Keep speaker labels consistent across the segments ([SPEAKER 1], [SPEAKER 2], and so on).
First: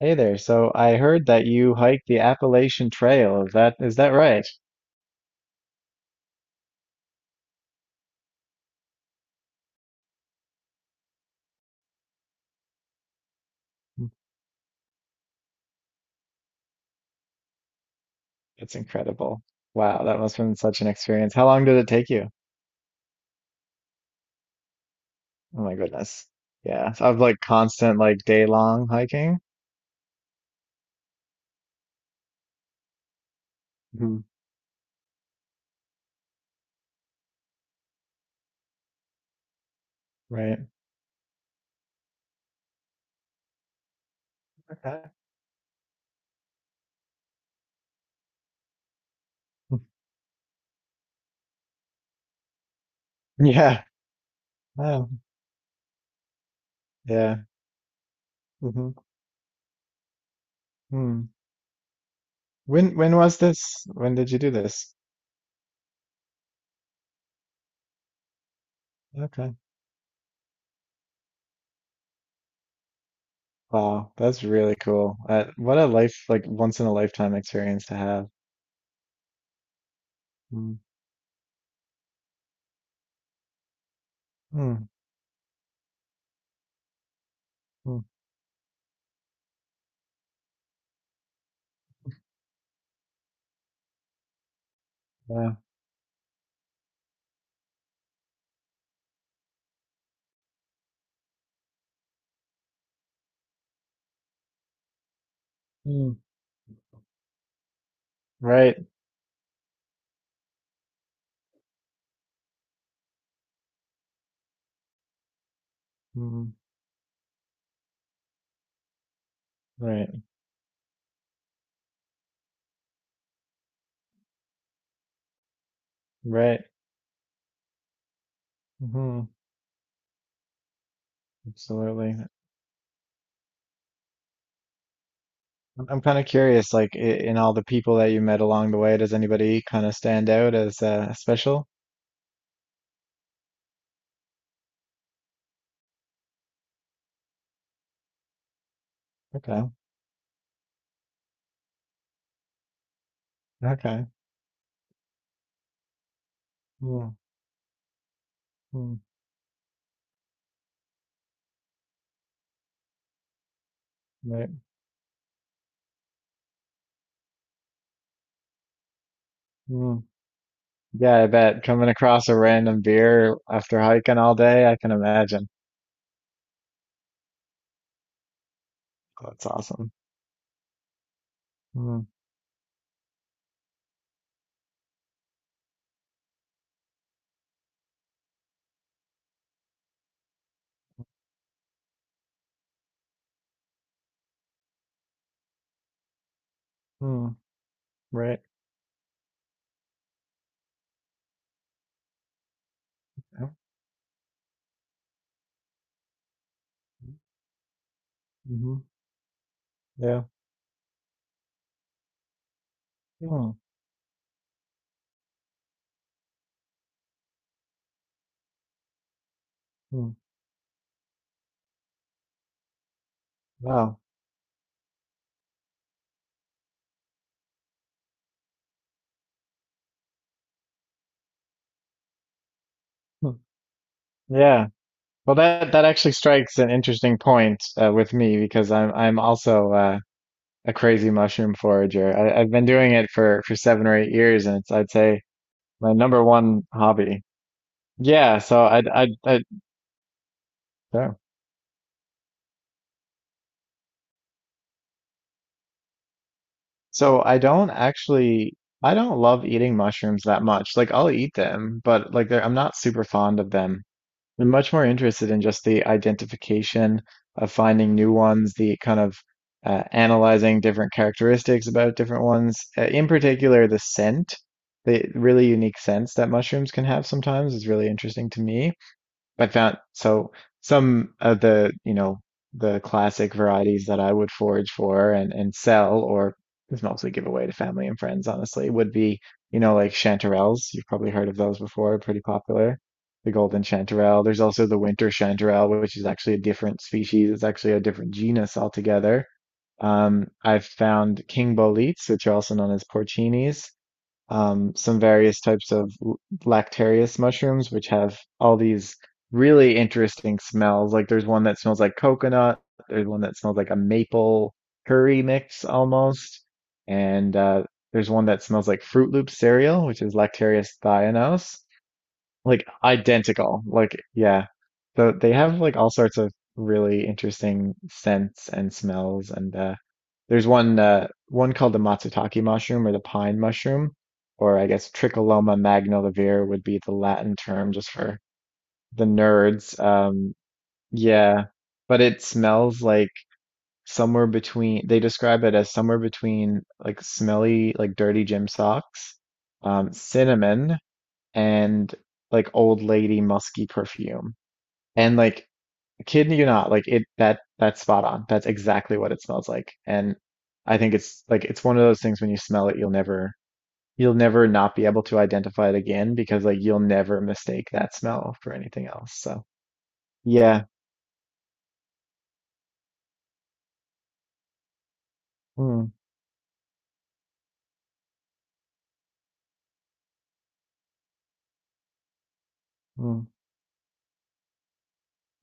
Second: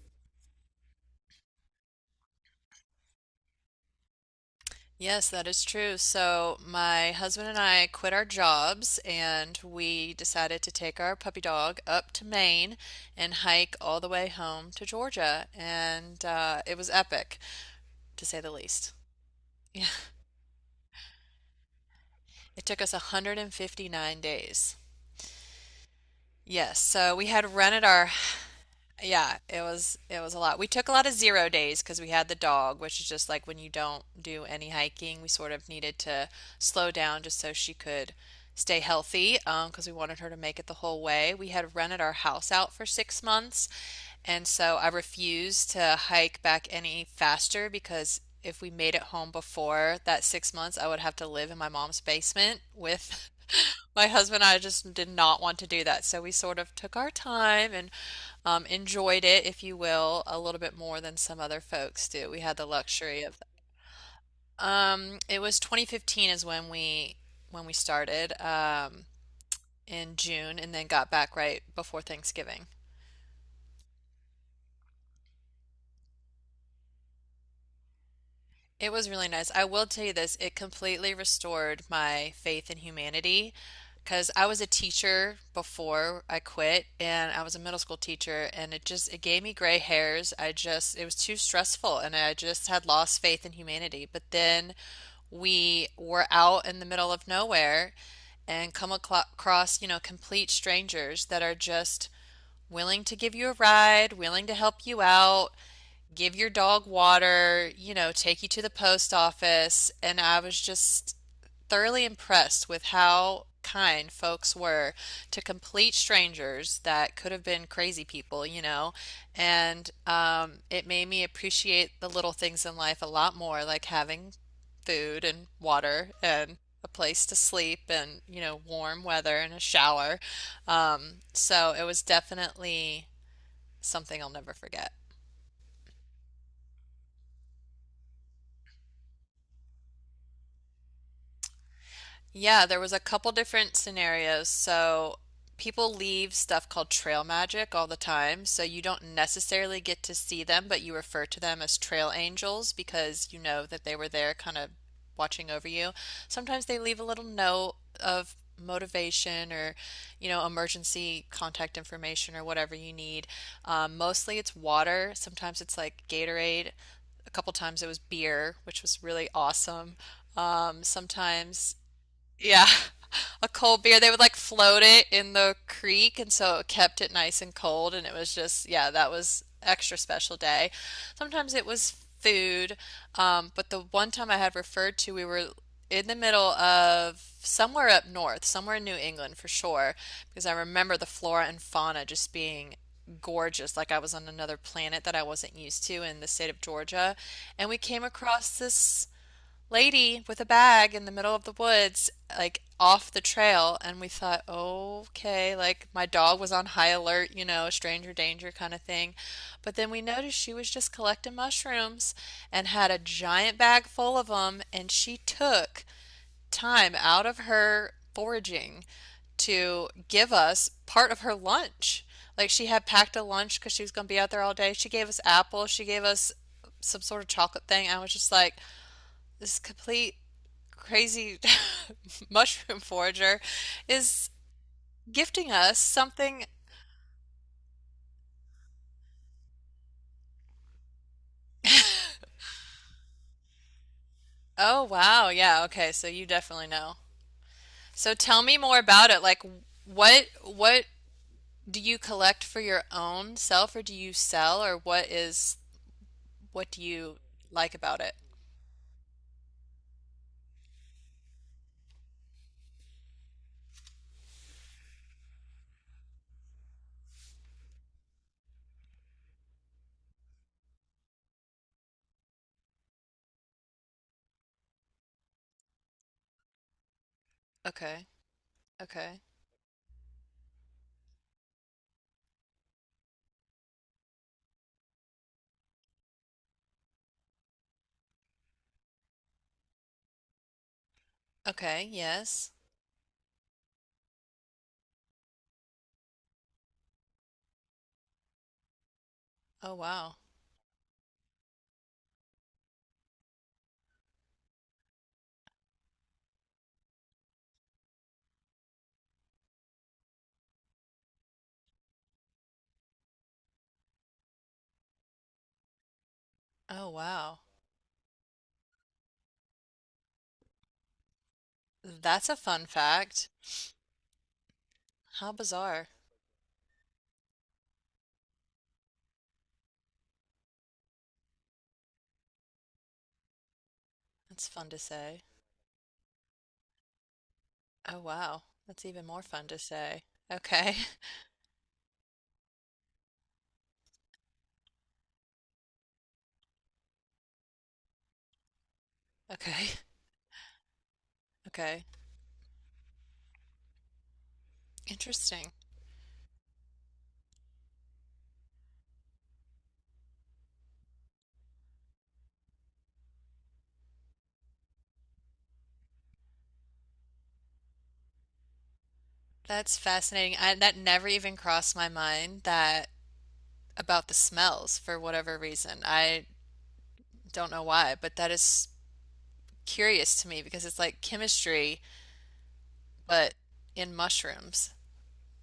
[SPEAKER 1] Hey there. So I heard that you hiked the Appalachian Trail. Is that right?
[SPEAKER 2] Yes, that is true. So, my husband and I quit our jobs and we decided to take our puppy dog up to Maine and hike all the
[SPEAKER 1] Mm.
[SPEAKER 2] way home to Georgia. And It was epic, to say the
[SPEAKER 1] That's
[SPEAKER 2] least.
[SPEAKER 1] incredible.
[SPEAKER 2] Yeah,
[SPEAKER 1] Wow, that must have been such an experience. How long did it take you?
[SPEAKER 2] it took us 159 days.
[SPEAKER 1] Oh my goodness.
[SPEAKER 2] Yes,
[SPEAKER 1] Yeah, so
[SPEAKER 2] so
[SPEAKER 1] I've
[SPEAKER 2] we
[SPEAKER 1] like
[SPEAKER 2] had rented
[SPEAKER 1] constant
[SPEAKER 2] our.
[SPEAKER 1] like day long
[SPEAKER 2] Yeah,
[SPEAKER 1] hiking.
[SPEAKER 2] it was a lot. We took a lot of zero days because we had the dog, which is just like when you don't
[SPEAKER 1] Hmm.
[SPEAKER 2] do any hiking. We sort of needed to slow down just so she could stay healthy, because we wanted her to make
[SPEAKER 1] Right.
[SPEAKER 2] it the whole way. We had rented our house out for 6 months, and so I
[SPEAKER 1] Okay.
[SPEAKER 2] refused to hike back any faster because if we made it home before that 6 months, I would have to live in my mom's basement with
[SPEAKER 1] Yeah.
[SPEAKER 2] my husband, and I just did
[SPEAKER 1] Oh,
[SPEAKER 2] not want to do that, so we sort of took our
[SPEAKER 1] yeah.
[SPEAKER 2] time and
[SPEAKER 1] Hmm.
[SPEAKER 2] enjoyed it, if you will, a little bit more than
[SPEAKER 1] Hmm.
[SPEAKER 2] some other folks do. We had the
[SPEAKER 1] When
[SPEAKER 2] luxury of
[SPEAKER 1] was this? When did you do
[SPEAKER 2] that.
[SPEAKER 1] this?
[SPEAKER 2] It was 2015 is when we started
[SPEAKER 1] Okay.
[SPEAKER 2] in June, and then got back right before Thanksgiving.
[SPEAKER 1] Wow, that's really cool. What a life like once in a lifetime experience to have.
[SPEAKER 2] It was really nice. I will tell you this, it
[SPEAKER 1] Mm.
[SPEAKER 2] completely restored my faith in humanity because I was a
[SPEAKER 1] Mm.
[SPEAKER 2] teacher before I quit, and I was a middle school
[SPEAKER 1] Mm.
[SPEAKER 2] teacher, and it just it gave me gray hairs. I just it was too stressful, and I just had lost faith in humanity. But then
[SPEAKER 1] Yeah.
[SPEAKER 2] we were out in the middle of nowhere and come across, you know, complete strangers that are just willing to give you a ride, willing to help you out,
[SPEAKER 1] Mm.
[SPEAKER 2] give your dog water, you know, take you to the
[SPEAKER 1] Right.
[SPEAKER 2] post office. And I was just thoroughly impressed with how kind folks were to complete
[SPEAKER 1] Hmm.
[SPEAKER 2] strangers that could have been crazy people, you know. And
[SPEAKER 1] Right,
[SPEAKER 2] um, it made me appreciate the little things in life a lot more, like having food and water and
[SPEAKER 1] right.
[SPEAKER 2] a place to sleep and, you know, warm
[SPEAKER 1] Hmm.
[SPEAKER 2] weather and a shower. So it was
[SPEAKER 1] Absolutely.
[SPEAKER 2] definitely something I'll never forget.
[SPEAKER 1] I'm kind of curious, like in all the people that you met along the way, does anybody kind of stand out as special?
[SPEAKER 2] Yeah, there was a couple different scenarios. So people leave stuff called trail magic all the time. So you don't
[SPEAKER 1] Okay,
[SPEAKER 2] necessarily get to see them, but you refer to them as trail angels because you know that they
[SPEAKER 1] okay.
[SPEAKER 2] were there kind of watching over you. Sometimes they leave a
[SPEAKER 1] Mm-hmm.
[SPEAKER 2] little note of motivation or, you know, emergency contact information or whatever you need. Mostly
[SPEAKER 1] Right.
[SPEAKER 2] it's water. Sometimes it's like Gatorade. A couple times it was beer, which was really awesome.
[SPEAKER 1] Mm.
[SPEAKER 2] Um,
[SPEAKER 1] Yeah, I bet
[SPEAKER 2] sometimes
[SPEAKER 1] coming across a
[SPEAKER 2] yeah.
[SPEAKER 1] random beer
[SPEAKER 2] A
[SPEAKER 1] after
[SPEAKER 2] cold beer. They
[SPEAKER 1] hiking
[SPEAKER 2] would
[SPEAKER 1] all
[SPEAKER 2] like
[SPEAKER 1] day, I
[SPEAKER 2] float
[SPEAKER 1] can
[SPEAKER 2] it in
[SPEAKER 1] imagine.
[SPEAKER 2] the creek, and so it kept it nice and cold. And it was just, yeah, that
[SPEAKER 1] Oh,
[SPEAKER 2] was
[SPEAKER 1] that's awesome.
[SPEAKER 2] extra special day. Sometimes it was
[SPEAKER 1] Mm-hmm.
[SPEAKER 2] food, but the one time I had referred to, we were in the middle of somewhere up north, somewhere in New England for sure, because I remember the flora and fauna just being gorgeous, like I was on another planet that I wasn't used to in the state of Georgia. And we came
[SPEAKER 1] Right.
[SPEAKER 2] across this lady with a bag in the middle of the woods, like off the
[SPEAKER 1] Yep.
[SPEAKER 2] trail. And we thought, oh, okay, like my dog was on high alert, you know, stranger danger kind
[SPEAKER 1] Mm-hmm.
[SPEAKER 2] of thing. But then we
[SPEAKER 1] Yeah.
[SPEAKER 2] noticed she was just collecting mushrooms and had a
[SPEAKER 1] Mm.
[SPEAKER 2] giant bag full of them. And she took time out of her foraging to
[SPEAKER 1] Mm.
[SPEAKER 2] give us part of her lunch. Like she had packed a lunch because she was
[SPEAKER 1] Wow.
[SPEAKER 2] going to be out there all day. She gave us apples. She gave us some sort of chocolate thing. I was just like, this is complete crazy mushroom
[SPEAKER 1] Hmm.
[SPEAKER 2] forager is
[SPEAKER 1] Yeah. Well,
[SPEAKER 2] gifting
[SPEAKER 1] that
[SPEAKER 2] us
[SPEAKER 1] that actually
[SPEAKER 2] something.
[SPEAKER 1] strikes an interesting point with me because I'm also a crazy mushroom forager. I've been doing it for 7 or 8 years, and it's
[SPEAKER 2] Oh,
[SPEAKER 1] I'd say
[SPEAKER 2] wow. Yeah, okay.
[SPEAKER 1] my
[SPEAKER 2] So
[SPEAKER 1] number
[SPEAKER 2] you
[SPEAKER 1] one
[SPEAKER 2] definitely know.
[SPEAKER 1] hobby.
[SPEAKER 2] So
[SPEAKER 1] Yeah,
[SPEAKER 2] tell me
[SPEAKER 1] so
[SPEAKER 2] more
[SPEAKER 1] I I
[SPEAKER 2] about it. Like
[SPEAKER 1] I
[SPEAKER 2] what
[SPEAKER 1] sure.
[SPEAKER 2] do you collect for your own self, or do you sell, or what is what do you
[SPEAKER 1] So I don't
[SPEAKER 2] like about it?
[SPEAKER 1] actually, I don't love eating mushrooms that much. Like I'll eat them, but like they're, I'm not super fond of them. I'm much more interested in just the identification of finding new ones, the kind of analyzing different characteristics about different ones, in particular the scent, the really unique scents that mushrooms can have sometimes is really
[SPEAKER 2] Okay.
[SPEAKER 1] interesting to me.
[SPEAKER 2] Okay.
[SPEAKER 1] I found some of the, you know, the classic varieties that I would forage for and sell or just mostly give away to family and friends, honestly, would be, you know, like chanterelles. You've probably heard of those
[SPEAKER 2] Okay.
[SPEAKER 1] before, pretty
[SPEAKER 2] Yes.
[SPEAKER 1] popular. The golden chanterelle. There's also the winter chanterelle, which is actually a different species. It's actually a different genus altogether.
[SPEAKER 2] Oh, wow.
[SPEAKER 1] I've found king boletes, which are also known as porcinis, some various types of lactarius mushrooms, which have all these really interesting smells. Like there's one that smells like coconut, there's one that smells like a maple curry mix almost,
[SPEAKER 2] Oh,
[SPEAKER 1] and
[SPEAKER 2] wow.
[SPEAKER 1] there's one that smells like Fruit Loop cereal, which is Lactarius thionos,
[SPEAKER 2] That's a
[SPEAKER 1] like
[SPEAKER 2] fun fact.
[SPEAKER 1] identical. Like yeah. So
[SPEAKER 2] How
[SPEAKER 1] they have like
[SPEAKER 2] bizarre.
[SPEAKER 1] all sorts of really interesting scents and smells, and there's one one called the matsutake mushroom or the pine mushroom,
[SPEAKER 2] That's
[SPEAKER 1] or I
[SPEAKER 2] fun to
[SPEAKER 1] guess
[SPEAKER 2] say.
[SPEAKER 1] Tricholoma magnivelare would be the Latin term just
[SPEAKER 2] Oh,
[SPEAKER 1] for
[SPEAKER 2] wow. That's
[SPEAKER 1] the
[SPEAKER 2] even more fun to
[SPEAKER 1] nerds.
[SPEAKER 2] say. Okay.
[SPEAKER 1] Yeah, but it smells like somewhere between they describe it as somewhere between like smelly, like dirty gym socks,
[SPEAKER 2] Okay.
[SPEAKER 1] cinnamon,
[SPEAKER 2] Okay.
[SPEAKER 1] and like old lady musky perfume. And like,
[SPEAKER 2] Interesting.
[SPEAKER 1] kidding you not, like it that that's spot on. That's exactly what it smells like. And I think it's like it's one of those things when you smell it, you'll never not be able to identify it again, because like you'll never mistake that smell for anything else. So
[SPEAKER 2] That's fascinating. I,
[SPEAKER 1] yeah.
[SPEAKER 2] that never even crossed my mind that about the smells for whatever reason.
[SPEAKER 1] Mm.
[SPEAKER 2] I don't know why, but that is curious to me because it's like chemistry,
[SPEAKER 1] Mm.
[SPEAKER 2] but in mushrooms.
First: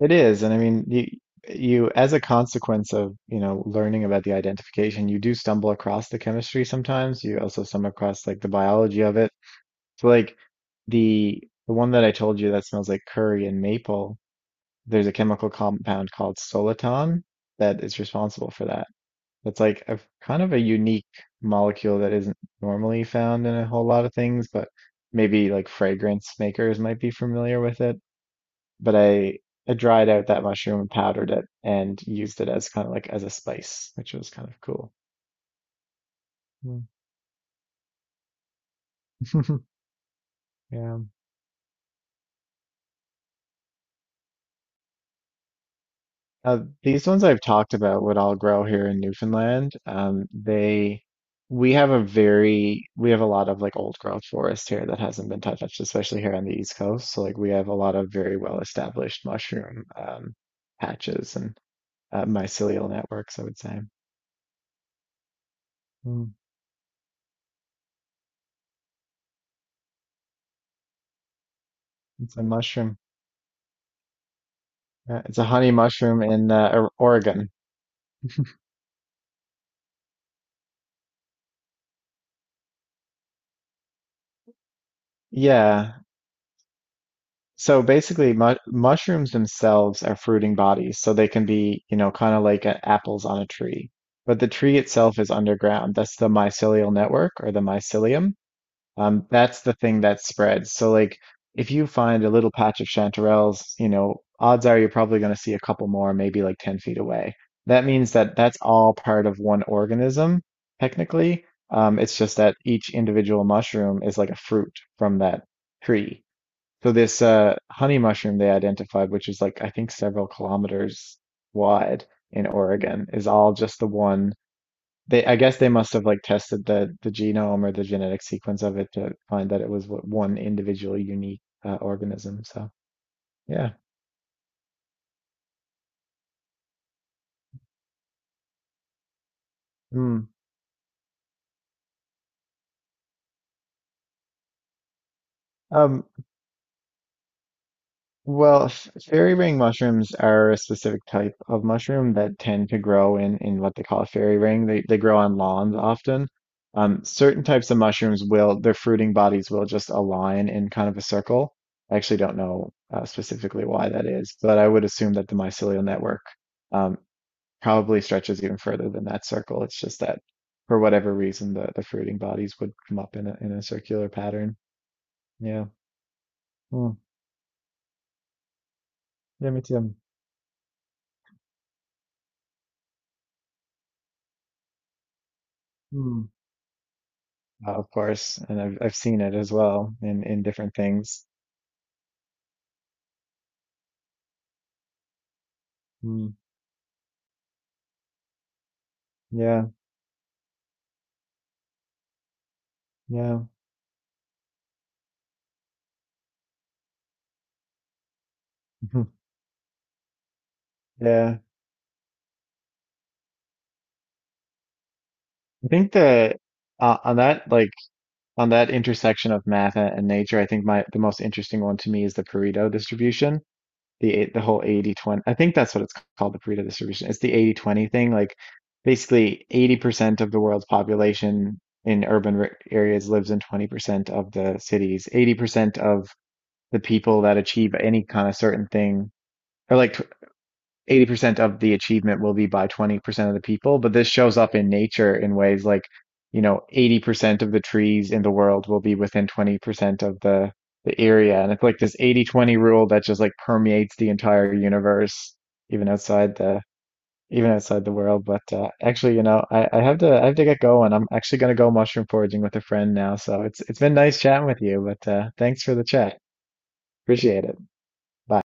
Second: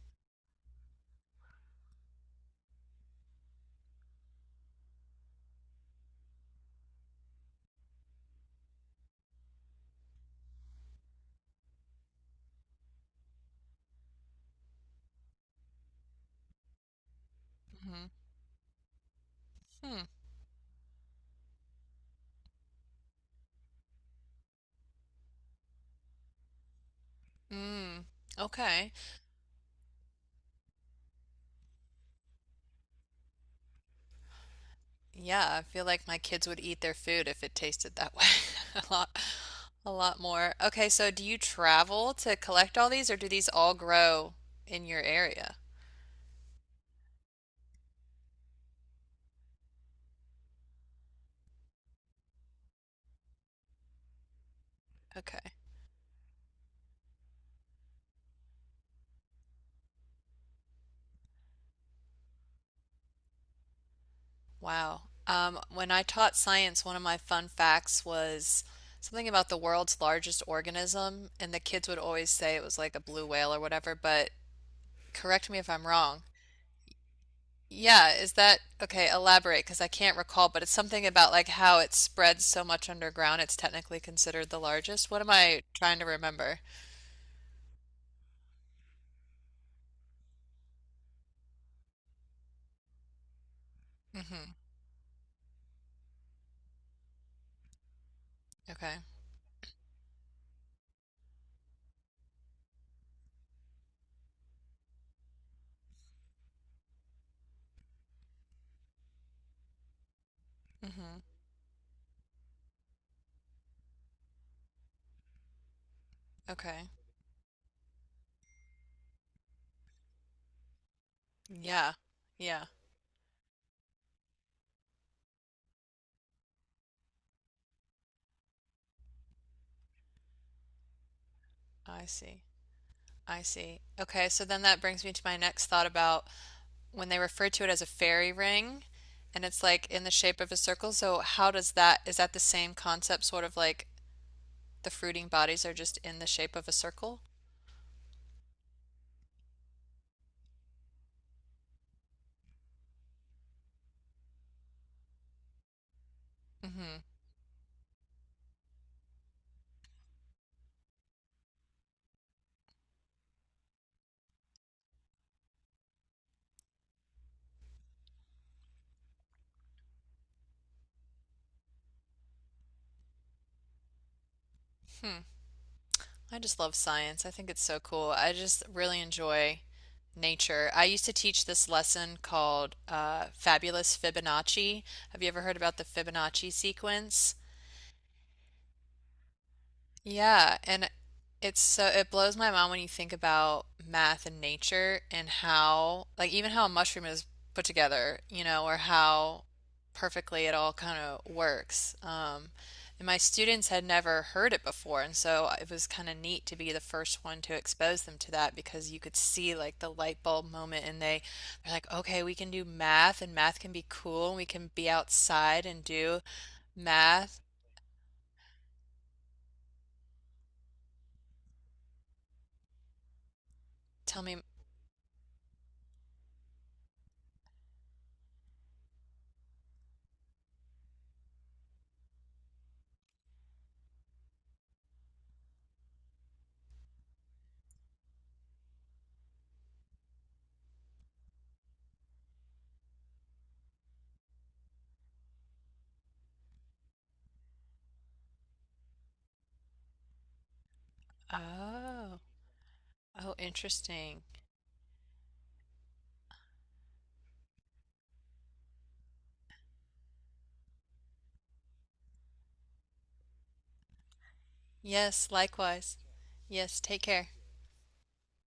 [SPEAKER 1] It is. And I mean, you as a consequence of, you know, learning about the identification, you do stumble across the chemistry sometimes. You also stumble across like the biology of it. So like the one that I told you that smells like curry and maple, there's a chemical compound called soliton that is
[SPEAKER 2] Hmm.
[SPEAKER 1] responsible for that. That's like a
[SPEAKER 2] Hmm.
[SPEAKER 1] kind of a unique molecule that isn't normally found in a whole lot of things, but maybe like fragrance makers might be familiar with it.
[SPEAKER 2] Mm. Okay.
[SPEAKER 1] But I dried out that mushroom and powdered it and used it as kind of like as a spice, which was kind of cool.
[SPEAKER 2] Yeah, I feel like my kids would eat
[SPEAKER 1] Mm.
[SPEAKER 2] their food if it tasted that way. A lot, a lot more. Okay,
[SPEAKER 1] Yeah.
[SPEAKER 2] so do you travel to collect all these, or do these all grow in your area?
[SPEAKER 1] These ones I've talked about would all grow here in Newfoundland. We have a very, we have a lot of like old growth forest here that hasn't
[SPEAKER 2] Okay.
[SPEAKER 1] been touched, especially here on the East Coast. So like we have a lot of very well established mushroom, patches and mycelial networks, I would say.
[SPEAKER 2] Wow. When I
[SPEAKER 1] Mm,
[SPEAKER 2] taught science, one of my fun facts was something about the world's largest organism, and the kids would always
[SPEAKER 1] it's a
[SPEAKER 2] say it was like
[SPEAKER 1] mushroom.
[SPEAKER 2] a blue whale or whatever, but
[SPEAKER 1] It's a
[SPEAKER 2] correct me if
[SPEAKER 1] honey
[SPEAKER 2] I'm
[SPEAKER 1] mushroom
[SPEAKER 2] wrong.
[SPEAKER 1] in Oregon.
[SPEAKER 2] Yeah, is that okay? Elaborate, because I can't recall, but it's something about like how it spreads so much underground, it's technically considered the largest. What am I trying
[SPEAKER 1] Yeah,
[SPEAKER 2] to remember?
[SPEAKER 1] so basically, mu mushrooms themselves are fruiting bodies, so they can be, you know, kind of like apples on a tree. But the
[SPEAKER 2] Mm-hmm.
[SPEAKER 1] tree itself is underground. That's the mycelial network or the mycelium.
[SPEAKER 2] Okay.
[SPEAKER 1] That's the thing that spreads. So like, if you find a little patch of chanterelles, you know, odds are you're probably going to see a couple more, maybe like 10 feet away. That means that that's all part of one organism,
[SPEAKER 2] Mm-hmm.
[SPEAKER 1] technically. It's just that each individual mushroom is like a fruit from that tree.
[SPEAKER 2] Okay.
[SPEAKER 1] So this honey mushroom they identified, which is like I think several kilometers
[SPEAKER 2] Yeah.
[SPEAKER 1] wide in
[SPEAKER 2] Yeah.
[SPEAKER 1] Oregon, is all just the one. They I guess they must have like tested the genome or the genetic sequence of it to find that it was what one individual unique
[SPEAKER 2] I see.
[SPEAKER 1] organism. So
[SPEAKER 2] I
[SPEAKER 1] yeah.
[SPEAKER 2] see. Okay, so then that brings me to my next thought about when they refer to it as a fairy ring and it's like in the
[SPEAKER 1] Mm.
[SPEAKER 2] shape of a circle. So how does that, is that the same concept, sort of like the fruiting bodies are just
[SPEAKER 1] Um,
[SPEAKER 2] in the shape of a circle?
[SPEAKER 1] Well, fairy ring mushrooms are a specific type of mushroom that tend to grow in what they call a fairy ring. They grow on lawns often.
[SPEAKER 2] Hmm.
[SPEAKER 1] Certain types of mushrooms will, their fruiting bodies will just align in kind of a circle. I actually don't know specifically why that is, but I would assume that the mycelial network um, probably stretches even further than that circle. It's just that for whatever reason the fruiting bodies would come up in a circular pattern.
[SPEAKER 2] Hmm.
[SPEAKER 1] Yeah.
[SPEAKER 2] I just love
[SPEAKER 1] Hmm.
[SPEAKER 2] science. I think it's so cool. I just really
[SPEAKER 1] Yeah,
[SPEAKER 2] enjoy
[SPEAKER 1] me too.
[SPEAKER 2] nature. I used to teach this lesson called Fabulous Fibonacci. Have you ever heard about the
[SPEAKER 1] Hmm.
[SPEAKER 2] Fibonacci sequence?
[SPEAKER 1] Of course, and I've seen it as well in
[SPEAKER 2] Yeah,
[SPEAKER 1] different
[SPEAKER 2] and
[SPEAKER 1] things.
[SPEAKER 2] it's so it blows my mind when you think about math and nature and how like
[SPEAKER 1] Mm,
[SPEAKER 2] even how a mushroom is put together, you know, or how
[SPEAKER 1] yeah,
[SPEAKER 2] perfectly it all kind of works. And my
[SPEAKER 1] yeah,
[SPEAKER 2] students had never heard it before, and so it was kind of neat to be the first one to expose them to that because you
[SPEAKER 1] mhm,
[SPEAKER 2] could see like the light bulb moment, and they
[SPEAKER 1] yeah.
[SPEAKER 2] they're like, okay, we can do math, and math can be cool, and we can be outside
[SPEAKER 1] I
[SPEAKER 2] and
[SPEAKER 1] think
[SPEAKER 2] do
[SPEAKER 1] the on
[SPEAKER 2] math.
[SPEAKER 1] that like on that intersection of and nature, I think my the most interesting one to me is the Pareto distribution,
[SPEAKER 2] Tell
[SPEAKER 1] the
[SPEAKER 2] me,
[SPEAKER 1] whole 80/20, I think that's what it's called, the Pareto distribution. It's the 80/20 thing. Like basically 80% of the world's population in urban r areas lives in 20% of the cities. 80% of the people that achieve any kind of certain thing, or like 80% of the achievement will be by 20% of the people, but this shows up in nature in ways like, you know, 80% of the trees in the world will be within 20% of the area. And it's like this
[SPEAKER 2] oh.
[SPEAKER 1] 80-20 rule that just like
[SPEAKER 2] Oh,
[SPEAKER 1] permeates the
[SPEAKER 2] interesting.
[SPEAKER 1] entire universe, even outside the even outside the world. But actually, you know, I have to get going. I'm actually gonna go mushroom foraging with a friend now. So it's been nice chatting with you, but
[SPEAKER 2] Yes,
[SPEAKER 1] thanks for the
[SPEAKER 2] likewise.
[SPEAKER 1] chat.
[SPEAKER 2] Yes, take care.
[SPEAKER 1] Appreciate it. Bye.